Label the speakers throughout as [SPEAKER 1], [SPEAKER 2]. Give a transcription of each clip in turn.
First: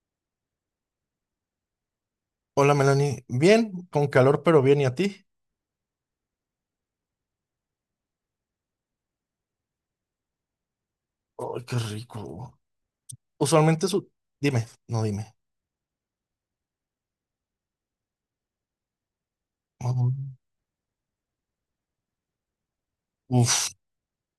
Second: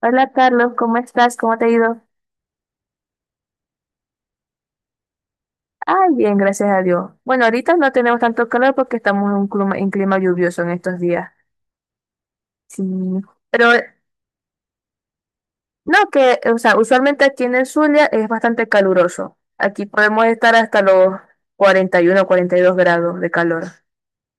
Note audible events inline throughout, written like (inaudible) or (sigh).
[SPEAKER 1] Hola Carlos, ¿cómo estás? ¿Cómo te ha ido?
[SPEAKER 2] Hola Melanie, bien, con calor pero bien, ¿y a ti?
[SPEAKER 1] Ay, bien, gracias a Dios. Bueno, ahorita no tenemos tanto calor porque estamos en un clima, en clima lluvioso en estos días.
[SPEAKER 2] Ay, qué rico.
[SPEAKER 1] Sí. Pero
[SPEAKER 2] Usualmente su... Dime, no dime.
[SPEAKER 1] no, que, o sea, usualmente aquí en el Zulia es bastante caluroso. Aquí
[SPEAKER 2] Ujú.
[SPEAKER 1] podemos estar hasta los 41 o 42 grados de calor.
[SPEAKER 2] Uf,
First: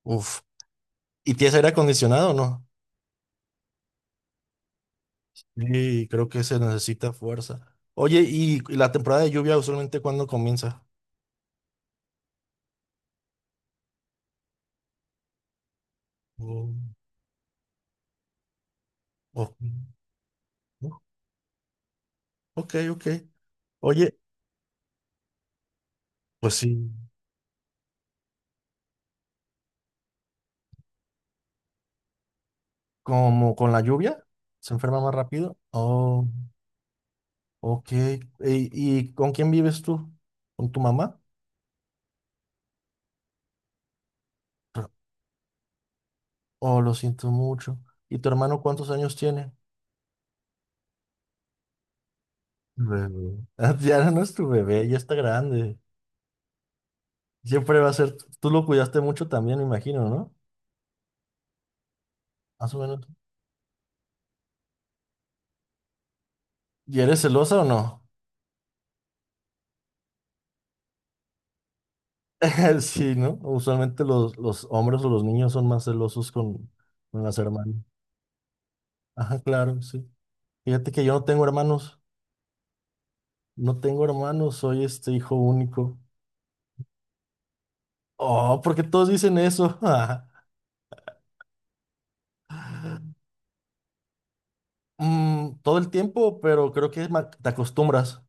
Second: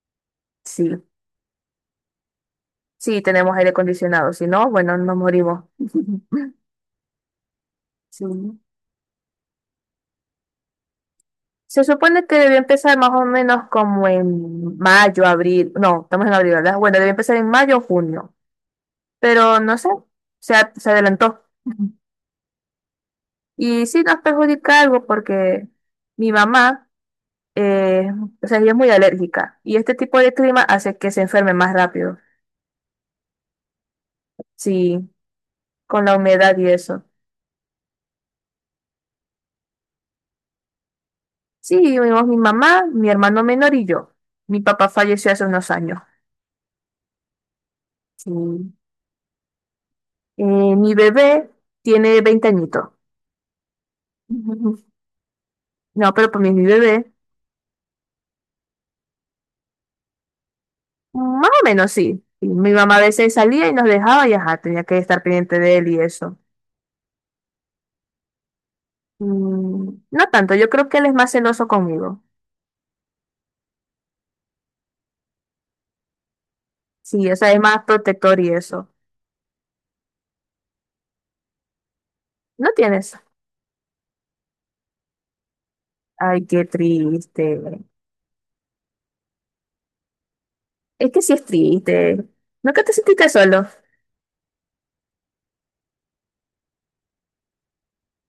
[SPEAKER 2] uf.
[SPEAKER 1] Sí,
[SPEAKER 2] ¿Y tienes aire acondicionado o no?
[SPEAKER 1] sí, tenemos aire acondicionado. Si no, bueno, nos morimos.
[SPEAKER 2] Sí, creo que se
[SPEAKER 1] (laughs)
[SPEAKER 2] necesita fuerza. Oye,
[SPEAKER 1] Sí.
[SPEAKER 2] ¿y la temporada de lluvia usualmente cuándo comienza?
[SPEAKER 1] Se supone que debió empezar más o menos como en mayo, abril. No, estamos en abril,
[SPEAKER 2] Oh,
[SPEAKER 1] ¿verdad? Bueno, debió empezar en mayo o junio.
[SPEAKER 2] ok,
[SPEAKER 1] Pero no sé, se, se
[SPEAKER 2] no,
[SPEAKER 1] adelantó. (laughs)
[SPEAKER 2] ok. Ok.
[SPEAKER 1] Y sí nos
[SPEAKER 2] Oye,
[SPEAKER 1] perjudica algo porque mi
[SPEAKER 2] pues
[SPEAKER 1] mamá,
[SPEAKER 2] sí,
[SPEAKER 1] eh, o sea, ella es muy alérgica y este tipo de clima hace que se enferme más rápido,
[SPEAKER 2] como con la lluvia, se
[SPEAKER 1] sí,
[SPEAKER 2] enferma más rápido.
[SPEAKER 1] con la
[SPEAKER 2] Oh,
[SPEAKER 1] humedad y eso.
[SPEAKER 2] ok. ¿Y con quién vives tú? ¿Con tu mamá?
[SPEAKER 1] Sí, vivimos mi mamá, mi hermano menor y yo. Mi papá falleció hace unos años.
[SPEAKER 2] Oh, lo siento mucho. ¿Y tu
[SPEAKER 1] Sí.
[SPEAKER 2] hermano cuántos años tiene?
[SPEAKER 1] Eh, mi bebé tiene 20 añitos.
[SPEAKER 2] Bebé. (laughs) Ya no es tu
[SPEAKER 1] Ujú.
[SPEAKER 2] bebé, ya está grande.
[SPEAKER 1] No, pero pues mi bebé,
[SPEAKER 2] Siempre va a ser. Tú lo cuidaste mucho también, me imagino, ¿no?
[SPEAKER 1] más o menos sí. Y mi
[SPEAKER 2] Más o
[SPEAKER 1] mamá a
[SPEAKER 2] menos.
[SPEAKER 1] veces salía y nos dejaba y ajá, tenía que estar pendiente de él y eso.
[SPEAKER 2] ¿Y eres celosa o no?
[SPEAKER 1] Mm, no tanto, yo creo que él es más celoso conmigo.
[SPEAKER 2] (laughs) Sí, ¿no? Usualmente los hombres o los niños son más celosos con
[SPEAKER 1] Sí, o
[SPEAKER 2] las
[SPEAKER 1] sea, es
[SPEAKER 2] hermanas.
[SPEAKER 1] más protector y eso.
[SPEAKER 2] Ajá, claro, sí. Fíjate que yo no tengo hermanos.
[SPEAKER 1] No tienes.
[SPEAKER 2] No tengo hermanos, soy este hijo único.
[SPEAKER 1] Ay, qué triste.
[SPEAKER 2] Oh, porque todos dicen eso. (laughs)
[SPEAKER 1] Es que sí es triste. Nunca te sentiste solo.
[SPEAKER 2] Mm, todo el tiempo, pero creo que te acostumbras.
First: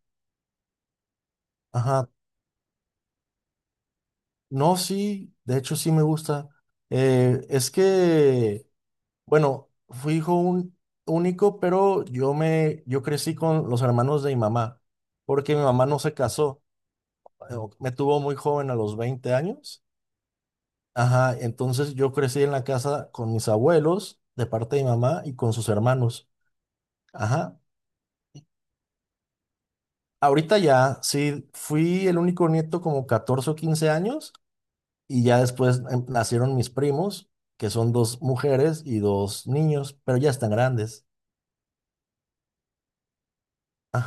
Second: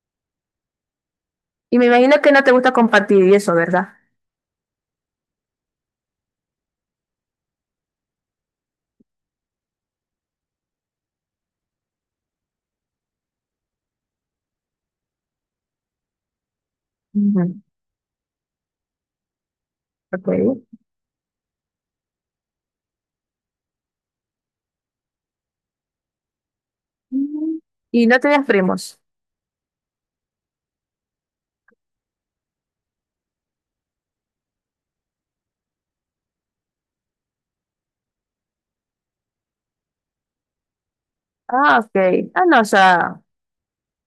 [SPEAKER 1] Y me
[SPEAKER 2] Ajá,
[SPEAKER 1] imagino que no te gusta compartir y eso, ¿verdad?
[SPEAKER 2] no, sí, de hecho sí me gusta. Es que, bueno, fui hijo único, pero yo crecí con los hermanos de mi mamá, porque mi mamá no se casó,
[SPEAKER 1] Ujú,
[SPEAKER 2] eh, me tuvo muy joven a los 20 años.
[SPEAKER 1] ok.
[SPEAKER 2] Ajá, entonces yo crecí en la casa con mis abuelos, de parte de mi mamá, y con sus hermanos. Ajá.
[SPEAKER 1] Mm. Y no tenías primos.
[SPEAKER 2] Ahorita ya, sí, fui el único nieto como 14 o 15 años. Y ya después nacieron mis primos, que son dos mujeres y dos niños, pero ya están grandes.
[SPEAKER 1] Ah, ok. Ah, no, o sea,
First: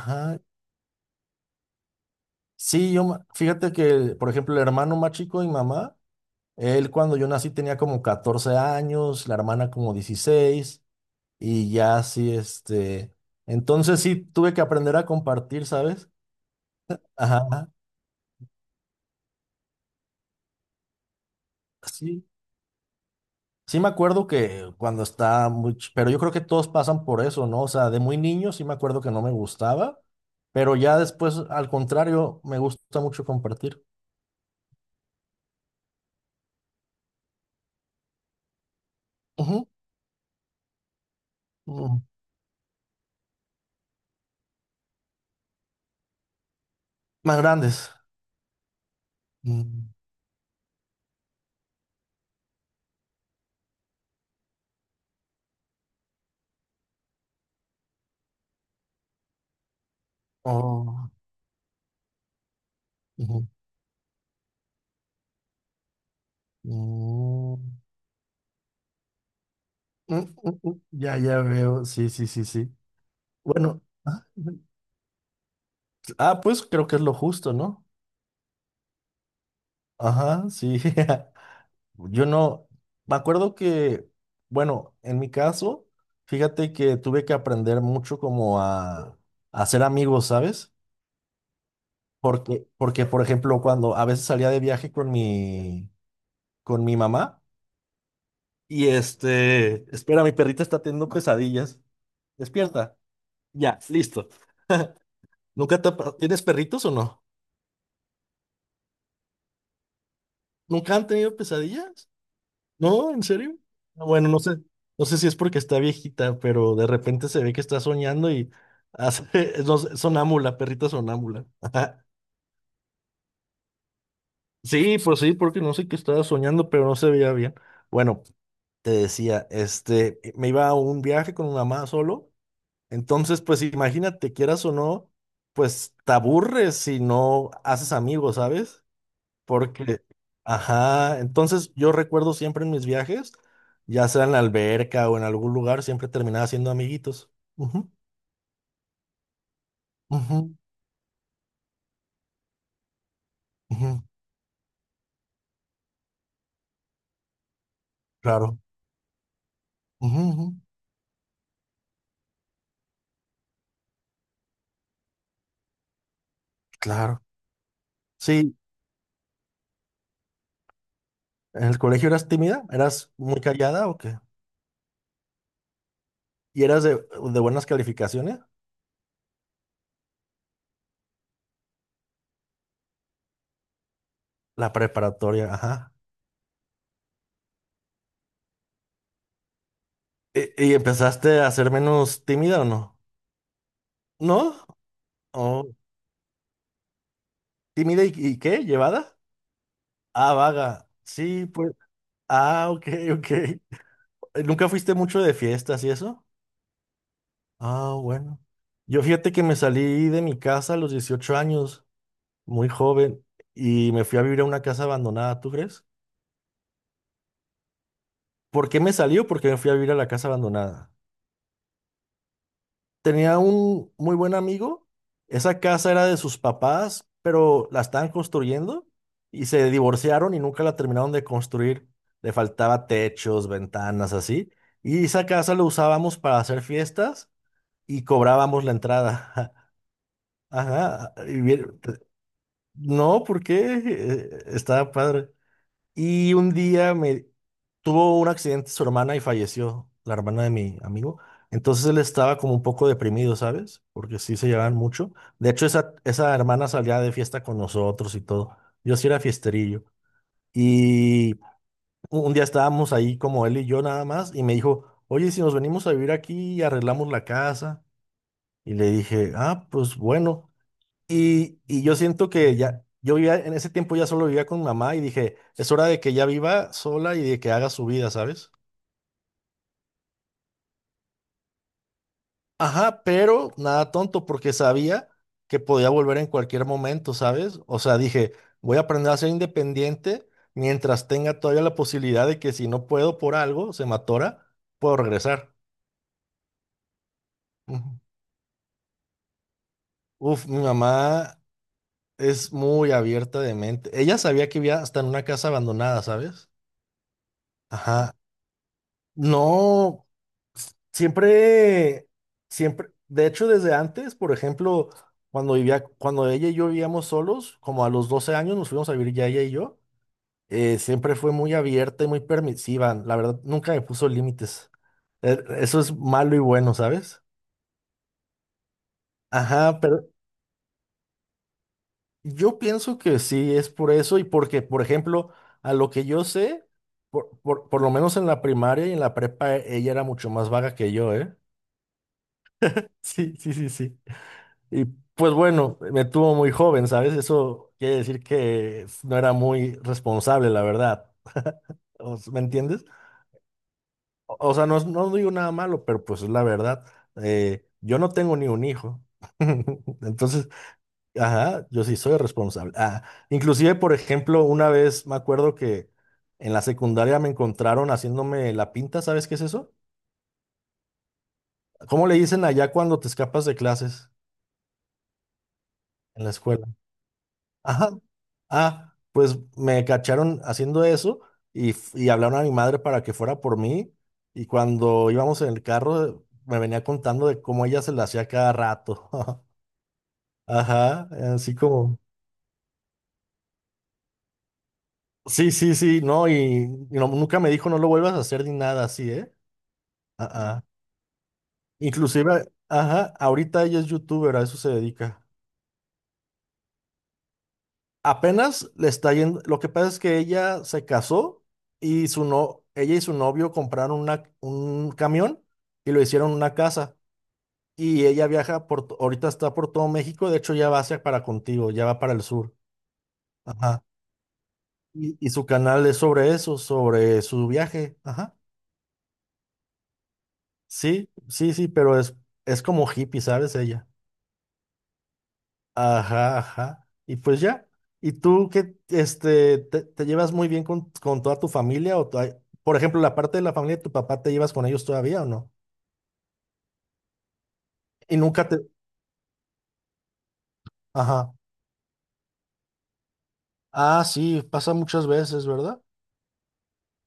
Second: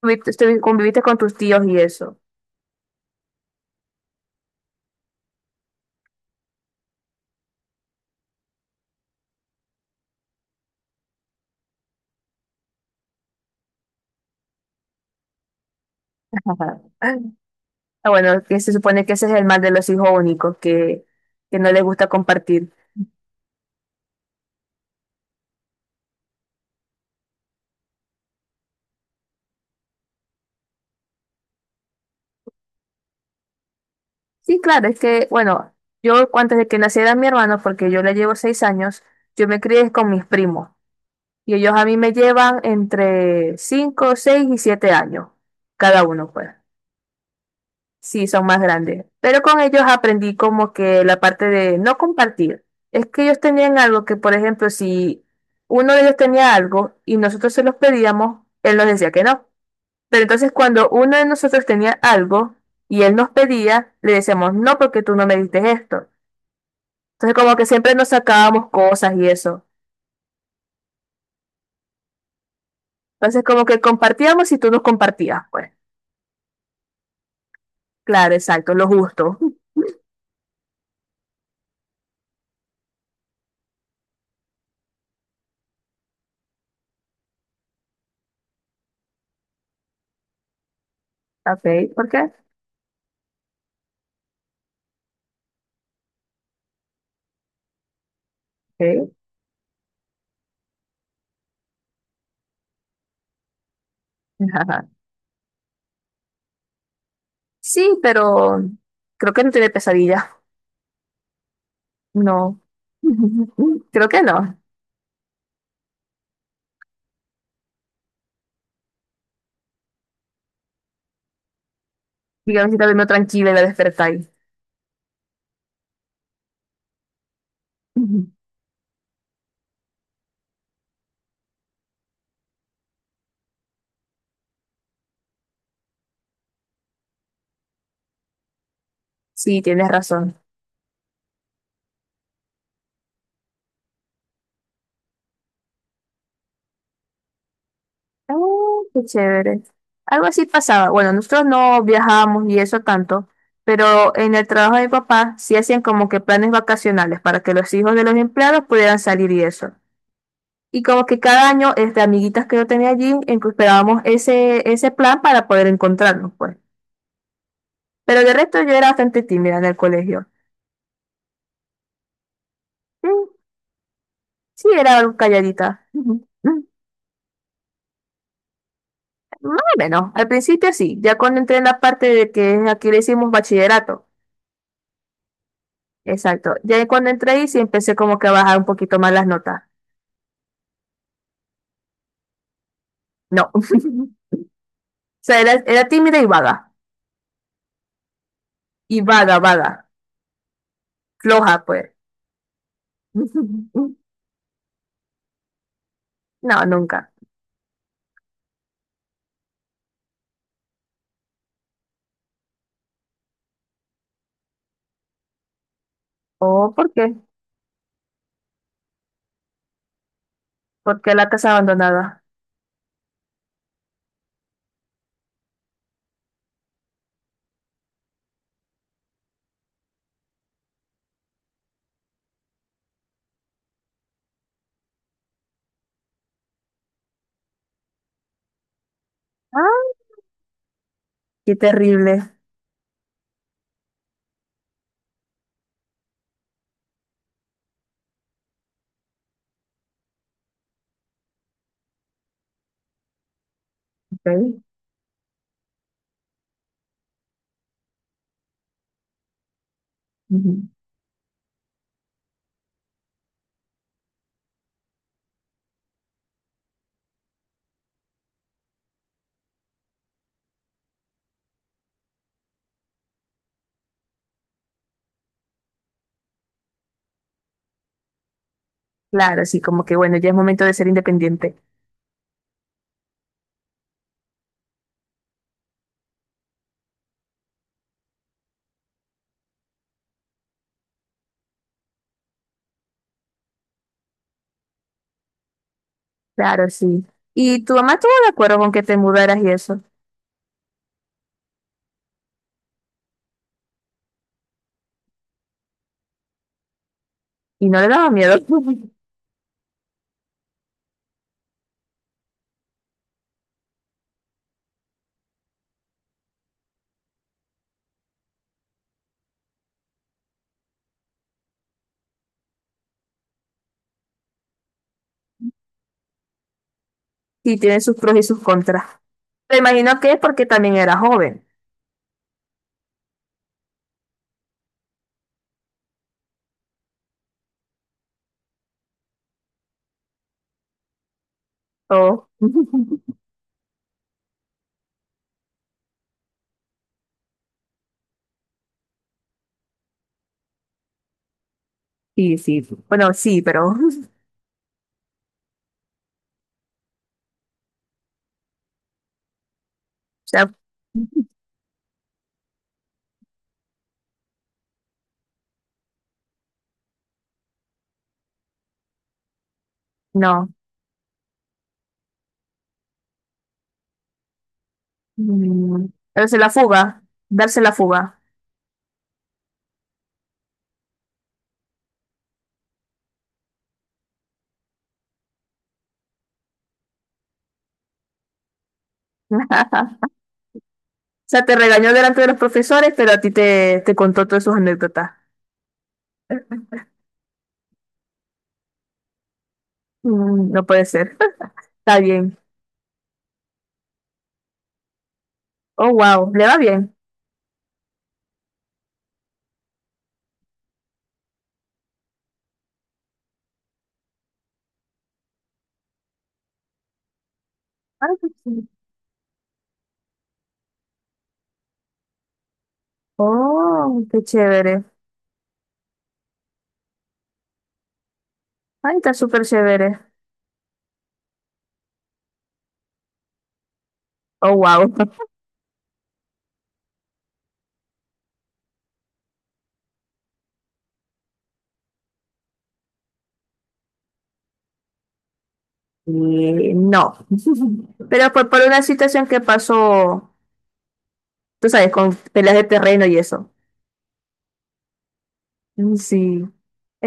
[SPEAKER 1] conviviste, conviviste con tus tíos y eso.
[SPEAKER 2] Sí, fíjate que, por ejemplo, el hermano más chico de mi mamá, él cuando yo nací tenía como 14 años, la hermana como 16, y ya así, este, entonces sí tuve que aprender a compartir, ¿sabes?
[SPEAKER 1] (laughs) Ajá.
[SPEAKER 2] Ajá,
[SPEAKER 1] Ah, bueno, que se supone que ese es el mal de los hijos únicos, que no les gusta
[SPEAKER 2] sí.
[SPEAKER 1] compartir.
[SPEAKER 2] Sí me acuerdo que cuando estaba muy... Pero yo creo que todos pasan por eso, ¿no? O sea, de muy niño sí me acuerdo que no me gustaba, pero ya después, al contrario, me gusta mucho compartir.
[SPEAKER 1] Sí, claro, es que, bueno, yo antes de que naciera mi hermano, porque yo le llevo seis años, yo me
[SPEAKER 2] Ujú,
[SPEAKER 1] crié con mis primos y ellos a mí
[SPEAKER 2] ujú.
[SPEAKER 1] me llevan entre cinco, seis y siete años, cada uno, pues.
[SPEAKER 2] Más grandes.
[SPEAKER 1] Sí, son más grandes. Pero con ellos
[SPEAKER 2] Mm,
[SPEAKER 1] aprendí como que la parte de no compartir. Es que ellos tenían algo que, por ejemplo, si uno de ellos tenía algo y nosotros se los pedíamos, él nos decía que no. Pero entonces cuando
[SPEAKER 2] oh,
[SPEAKER 1] uno de nosotros tenía algo y él nos
[SPEAKER 2] ujú,
[SPEAKER 1] pedía, le decíamos, no, porque tú no me diste esto. Entonces
[SPEAKER 2] mm,
[SPEAKER 1] como que siempre nos sacábamos cosas y eso.
[SPEAKER 2] mm, mm, mm. Ya, ya veo. Sí, sí, sí, sí.
[SPEAKER 1] Entonces como que
[SPEAKER 2] Bueno. Ah,
[SPEAKER 1] compartíamos y tú nos compartías, pues.
[SPEAKER 2] ah, pues creo que es lo justo, ¿no?
[SPEAKER 1] Claro, exacto, lo justo. (laughs)
[SPEAKER 2] Ajá, sí. (laughs) Yo no, me acuerdo que, bueno, en mi caso, fíjate que tuve que aprender mucho como a hacer amigos, ¿sabes?
[SPEAKER 1] Ok, ¿por qué?
[SPEAKER 2] Porque, por ejemplo, cuando a veces salía de viaje con mi mamá y
[SPEAKER 1] Ok.
[SPEAKER 2] este, espera, mi perrita está teniendo pesadillas. Despierta. Ya, listo.
[SPEAKER 1] (laughs) Ajá.
[SPEAKER 2] ¿Nunca te ha pa- ¿Tienes perritos o no?
[SPEAKER 1] Sí, pero creo que no tiene pesadillas.
[SPEAKER 2] ¿Nunca han tenido pesadillas?
[SPEAKER 1] No.
[SPEAKER 2] No, ¿en serio?
[SPEAKER 1] (laughs)
[SPEAKER 2] No,
[SPEAKER 1] Creo que
[SPEAKER 2] bueno, no sé,
[SPEAKER 1] no.
[SPEAKER 2] no sé si es porque está viejita, pero de repente se ve que está soñando y hace, (laughs) no sé, sonámbula, perrita sonámbula. (laughs)
[SPEAKER 1] Digamos que está durmiendo tranquila y la despertáis.
[SPEAKER 2] Sí, pues sí, porque no sé qué estaba soñando, pero no se veía bien. Bueno,
[SPEAKER 1] (laughs)
[SPEAKER 2] te decía, este, me iba a un viaje con mi mamá solo, entonces, pues imagínate, quieras o no, pues te aburres si no haces amigos, ¿sabes?
[SPEAKER 1] Sí, tienes
[SPEAKER 2] Porque,
[SPEAKER 1] razón.
[SPEAKER 2] ajá, entonces yo recuerdo siempre en mis viajes, ya sea en la alberca o en algún lugar, siempre terminaba siendo amiguitos. Ujú,
[SPEAKER 1] Oh, qué chévere. Algo así
[SPEAKER 2] ujú,
[SPEAKER 1] pasaba. Bueno, nosotros no viajábamos y eso tanto,
[SPEAKER 2] ujú,
[SPEAKER 1] pero en el trabajo de mi papá sí hacían como que planes vacacionales para que los hijos de los
[SPEAKER 2] claro,
[SPEAKER 1] empleados pudieran salir y eso.
[SPEAKER 2] ujú, ujú,
[SPEAKER 1] Y como que cada año, este, amiguitas que yo tenía allí, en que esperábamos ese, ese plan para poder encontrarnos, pues.
[SPEAKER 2] claro.
[SPEAKER 1] Pero de
[SPEAKER 2] Sí,
[SPEAKER 1] resto yo era bastante tímida en el colegio.
[SPEAKER 2] ¿en el colegio eras tímida?
[SPEAKER 1] Sí,
[SPEAKER 2] ¿Eras muy callada o qué?
[SPEAKER 1] sí, era algo calladita. Ujú. Mm,
[SPEAKER 2] ¿Y eras de buenas calificaciones?
[SPEAKER 1] más o menos. Al principio sí, ya cuando entré en la parte de que aquí le hicimos bachillerato.
[SPEAKER 2] La preparatoria, ajá.
[SPEAKER 1] Exacto. Ya cuando entré ahí sí empecé como que a bajar un poquito más las notas.
[SPEAKER 2] ¿Y empezaste a ser menos tímida o no?
[SPEAKER 1] No. (laughs)
[SPEAKER 2] ¿No?
[SPEAKER 1] O sea, era,
[SPEAKER 2] ¿O
[SPEAKER 1] era tímida y vaga.
[SPEAKER 2] tímida y qué?
[SPEAKER 1] Y
[SPEAKER 2] ¿Llevada?
[SPEAKER 1] vaga, vaga.
[SPEAKER 2] Ah, vaga. Sí,
[SPEAKER 1] Floja,
[SPEAKER 2] pues.
[SPEAKER 1] pues.
[SPEAKER 2] Ah, ok, ok.
[SPEAKER 1] (laughs)
[SPEAKER 2] ¿Nunca fuiste mucho de fiestas y eso?
[SPEAKER 1] No, nunca.
[SPEAKER 2] Ah, bueno. Yo fíjate que me salí de mi casa a los 18 años, muy joven, y me fui a vivir a una casa abandonada, ¿tú crees?
[SPEAKER 1] Oh, ¿por qué?
[SPEAKER 2] ¿Por qué me salió? Porque me fui a vivir a la casa abandonada.
[SPEAKER 1] ¿Por qué la casa abandonada?
[SPEAKER 2] Tenía un muy buen amigo, esa casa era de sus papás, pero la estaban construyendo y se divorciaron y nunca la terminaron de construir. Le faltaba techos, ventanas, así. Y esa casa lo usábamos para hacer fiestas y cobrábamos la entrada.
[SPEAKER 1] Ah,
[SPEAKER 2] (laughs) Ajá, ah, y
[SPEAKER 1] qué
[SPEAKER 2] bien,
[SPEAKER 1] terrible.
[SPEAKER 2] no, ¿por qué? Estaba padre. Y un día me tuvo un accidente su hermana y falleció, la hermana de mi amigo. Entonces él estaba como un poco deprimido, ¿sabes? Porque sí se
[SPEAKER 1] Ok.
[SPEAKER 2] llevaban mucho. De hecho, esa hermana salía de fiesta con nosotros y todo. Yo sí era fiesterillo.
[SPEAKER 1] Ujú.
[SPEAKER 2] Y un día estábamos ahí como él y yo nada más y me dijo, oye, si nos venimos a vivir aquí y arreglamos la casa. Y le dije, ah, pues bueno. Y yo siento que ya, yo vivía, en ese tiempo ya solo vivía con mamá y dije, es hora de que ya viva sola y de que haga su vida, ¿sabes?
[SPEAKER 1] Claro, sí, como que bueno, ya es momento de ser independiente.
[SPEAKER 2] Ajá, pero nada tonto porque sabía que podía volver en cualquier momento, ¿sabes? O sea, dije, voy a aprender a ser independiente mientras tenga todavía la posibilidad de que si no puedo por algo, se me atora, puedo regresar.
[SPEAKER 1] Claro, sí. ¿Y tu mamá
[SPEAKER 2] Ujú.
[SPEAKER 1] estuvo de acuerdo con que te mudaras y eso?
[SPEAKER 2] Uf, mi mamá es muy abierta de mente. Ella sabía que vivía hasta en una casa abandonada, ¿sabes?
[SPEAKER 1] ¿Y no le daba
[SPEAKER 2] Ajá.
[SPEAKER 1] miedo? (laughs)
[SPEAKER 2] No, siempre, siempre, de hecho, desde antes, por ejemplo, cuando ella y yo vivíamos solos, como a los 12 años nos fuimos a vivir ya ella y yo, siempre fue muy abierta y muy permisiva. La verdad, nunca me puso límites. Eso es malo y bueno, ¿sabes?
[SPEAKER 1] Sí, tiene sus pros y sus contras. Me
[SPEAKER 2] Ajá,
[SPEAKER 1] imagino
[SPEAKER 2] pero
[SPEAKER 1] que es porque también era joven.
[SPEAKER 2] yo pienso que sí es por eso y porque, por ejemplo, a lo que yo sé, por lo menos en la primaria y en la prepa, ella era mucho más vaga que yo, ¿eh?
[SPEAKER 1] Oh. (laughs)
[SPEAKER 2] Sí, sí, sí, sí. Y pues bueno, me tuvo muy joven, ¿sabes? Eso quiere decir que no era muy responsable, la verdad.
[SPEAKER 1] Sí,
[SPEAKER 2] ¿Me
[SPEAKER 1] sí.
[SPEAKER 2] entiendes?
[SPEAKER 1] Bueno, sí, pero, (laughs) o
[SPEAKER 2] O sea, no, no digo nada malo, pero pues es la verdad. Yo no tengo ni un hijo. (laughs) Entonces,
[SPEAKER 1] sea,
[SPEAKER 2] ajá, yo sí soy responsable. Ah, inclusive, por ejemplo, una vez me acuerdo que en la secundaria me encontraron haciéndome la pinta, ¿sabes qué es eso?
[SPEAKER 1] no.
[SPEAKER 2] ¿Cómo le dicen allá cuando te escapas de clases
[SPEAKER 1] Mm,
[SPEAKER 2] en la
[SPEAKER 1] darse la
[SPEAKER 2] escuela?
[SPEAKER 1] fuga, darse la
[SPEAKER 2] Ajá.
[SPEAKER 1] fuga.
[SPEAKER 2] Ah, pues me cacharon haciendo eso y hablaron a mi madre para que fuera por mí. Y cuando íbamos en el carro, me venía contando de cómo ella se la hacía cada rato. (laughs)
[SPEAKER 1] (laughs)
[SPEAKER 2] Ajá,
[SPEAKER 1] O sea,
[SPEAKER 2] así
[SPEAKER 1] te regañó
[SPEAKER 2] como.
[SPEAKER 1] delante de los profesores, pero a ti te, te contó todas sus anécdotas.
[SPEAKER 2] Sí, sí, sí, no, y nunca me dijo no lo vuelvas a hacer ni nada así, ¿eh? Ah,
[SPEAKER 1] Mm, no
[SPEAKER 2] ah.
[SPEAKER 1] puede ser. (laughs) Está bien.
[SPEAKER 2] Inclusive, ajá, ahorita ella es youtuber, a eso se dedica.
[SPEAKER 1] Oh, wow, le va bien.
[SPEAKER 2] Apenas le está yendo. Lo que pasa es que ella se casó y su no, ella y su novio compraron un camión y lo hicieron una casa. Y
[SPEAKER 1] Ay,
[SPEAKER 2] ella
[SPEAKER 1] qué chévere.
[SPEAKER 2] viaja ahorita está por todo México, de hecho ya va hacia para contigo, ya va para el sur. Ajá.
[SPEAKER 1] Oh, qué chévere.
[SPEAKER 2] Y su canal es sobre eso, sobre su viaje. Ajá.
[SPEAKER 1] Ay, está súper chévere.
[SPEAKER 2] Sí, sí, sí, pero es como hippie, ¿sabes? Ella.
[SPEAKER 1] Oh, wow. (laughs)
[SPEAKER 2] Ajá, ajá. Y pues ya. ¿Y tú qué, este, te llevas muy bien con toda tu familia? O por ejemplo, la parte de la familia de tu papá, ¿te llevas con ellos todavía o no?
[SPEAKER 1] No. (laughs)
[SPEAKER 2] Y
[SPEAKER 1] Pero
[SPEAKER 2] nunca
[SPEAKER 1] por
[SPEAKER 2] te...
[SPEAKER 1] una situación que pasó,
[SPEAKER 2] Ajá.
[SPEAKER 1] tú sabes, con peleas de terreno y eso.
[SPEAKER 2] Ah, sí, pasa muchas veces, ¿verdad?
[SPEAKER 1] Mm, sí.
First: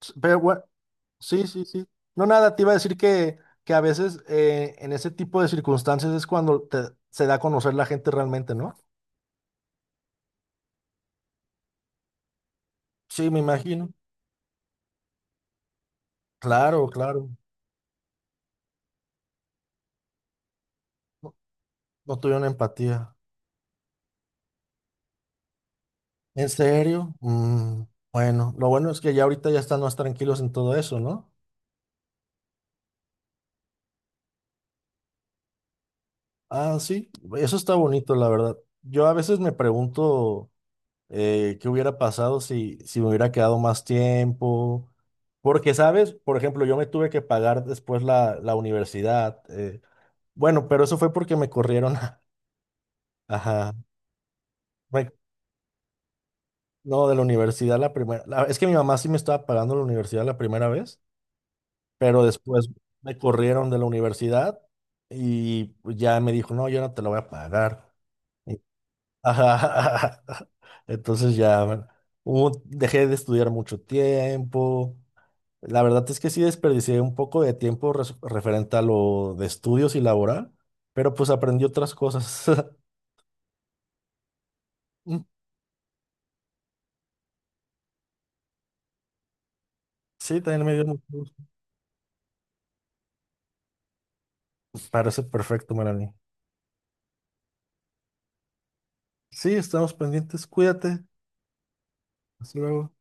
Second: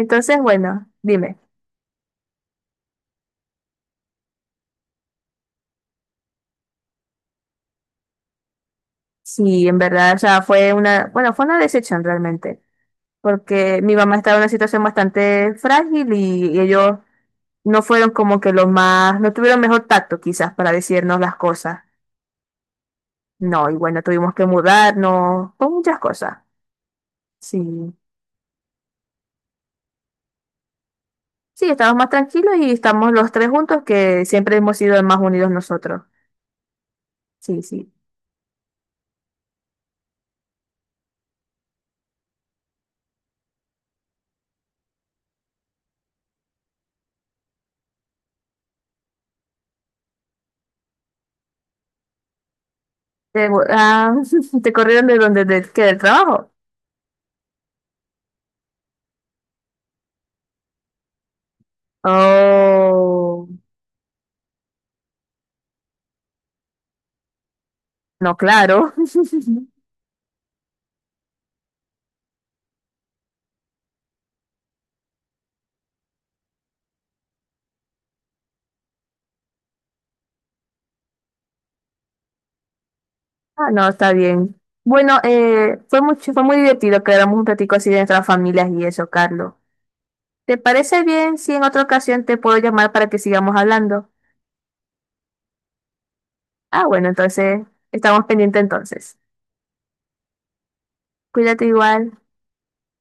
[SPEAKER 2] Pero bueno,
[SPEAKER 1] bueno, dime.
[SPEAKER 2] sí, sí, sí. No, nada, te iba a decir que a veces en ese tipo de circunstancias es cuando se da a conocer la gente realmente, ¿no?
[SPEAKER 1] Sí, en verdad, o sea, fue una, bueno, fue una decepción realmente,
[SPEAKER 2] Sí, me
[SPEAKER 1] porque
[SPEAKER 2] imagino.
[SPEAKER 1] mi mamá estaba en una situación bastante frágil y
[SPEAKER 2] Claro,
[SPEAKER 1] ellos
[SPEAKER 2] claro.
[SPEAKER 1] no fueron como que los más, no tuvieron mejor tacto quizás para decirnos
[SPEAKER 2] No,
[SPEAKER 1] las cosas.
[SPEAKER 2] no tuvieron empatía.
[SPEAKER 1] No, y bueno, tuvimos que mudarnos, con muchas cosas.
[SPEAKER 2] ¿En serio?
[SPEAKER 1] Sí,
[SPEAKER 2] Bueno, lo bueno es que ya ahorita ya están más tranquilos en todo eso, ¿no?
[SPEAKER 1] sí, estamos más tranquilos y estamos los tres juntos que siempre hemos sido más unidos nosotros.
[SPEAKER 2] Ah, sí, eso
[SPEAKER 1] Sí,
[SPEAKER 2] está
[SPEAKER 1] sí.
[SPEAKER 2] bonito, la verdad. Yo a veces me pregunto qué hubiera pasado si, si me hubiera quedado más tiempo, porque, ¿sabes? Por ejemplo, yo me tuve que pagar después la universidad. Bueno, pero eso fue porque me corrieron. (laughs)
[SPEAKER 1] Te,
[SPEAKER 2] Ajá.
[SPEAKER 1] (laughs) ¿te corrieron
[SPEAKER 2] me-
[SPEAKER 1] de donde, de, qué, del trabajo?
[SPEAKER 2] no, de la universidad la primera. Es que mi mamá sí me estaba pagando la universidad la primera vez. Pero después me
[SPEAKER 1] Oh,
[SPEAKER 2] corrieron de la universidad y ya me dijo, no, yo no te lo voy a pagar.
[SPEAKER 1] no,
[SPEAKER 2] Y-
[SPEAKER 1] claro. (laughs)
[SPEAKER 2] Ajá. (laughs) Entonces ya bueno, dejé de estudiar mucho tiempo. La verdad es que sí desperdicié un poco de tiempo referente a lo de estudios y laboral, pero pues aprendí otras cosas. (laughs)
[SPEAKER 1] Ah, no, está bien. Bueno,
[SPEAKER 2] Mm,
[SPEAKER 1] fue mucho, fue muy divertido quedarnos un ratico así de nuestras familias y eso, Carlos.
[SPEAKER 2] Sí,
[SPEAKER 1] ¿Te
[SPEAKER 2] también me dio mucho
[SPEAKER 1] parece bien
[SPEAKER 2] gusto.
[SPEAKER 1] si en otra ocasión te puedo llamar para que sigamos hablando?
[SPEAKER 2] Parece perfecto, Melanie.
[SPEAKER 1] Ah, bueno, entonces estamos pendientes entonces.
[SPEAKER 2] Sí, estamos pendientes. Cuídate.
[SPEAKER 1] Cuídate igual.
[SPEAKER 2] Hasta luego.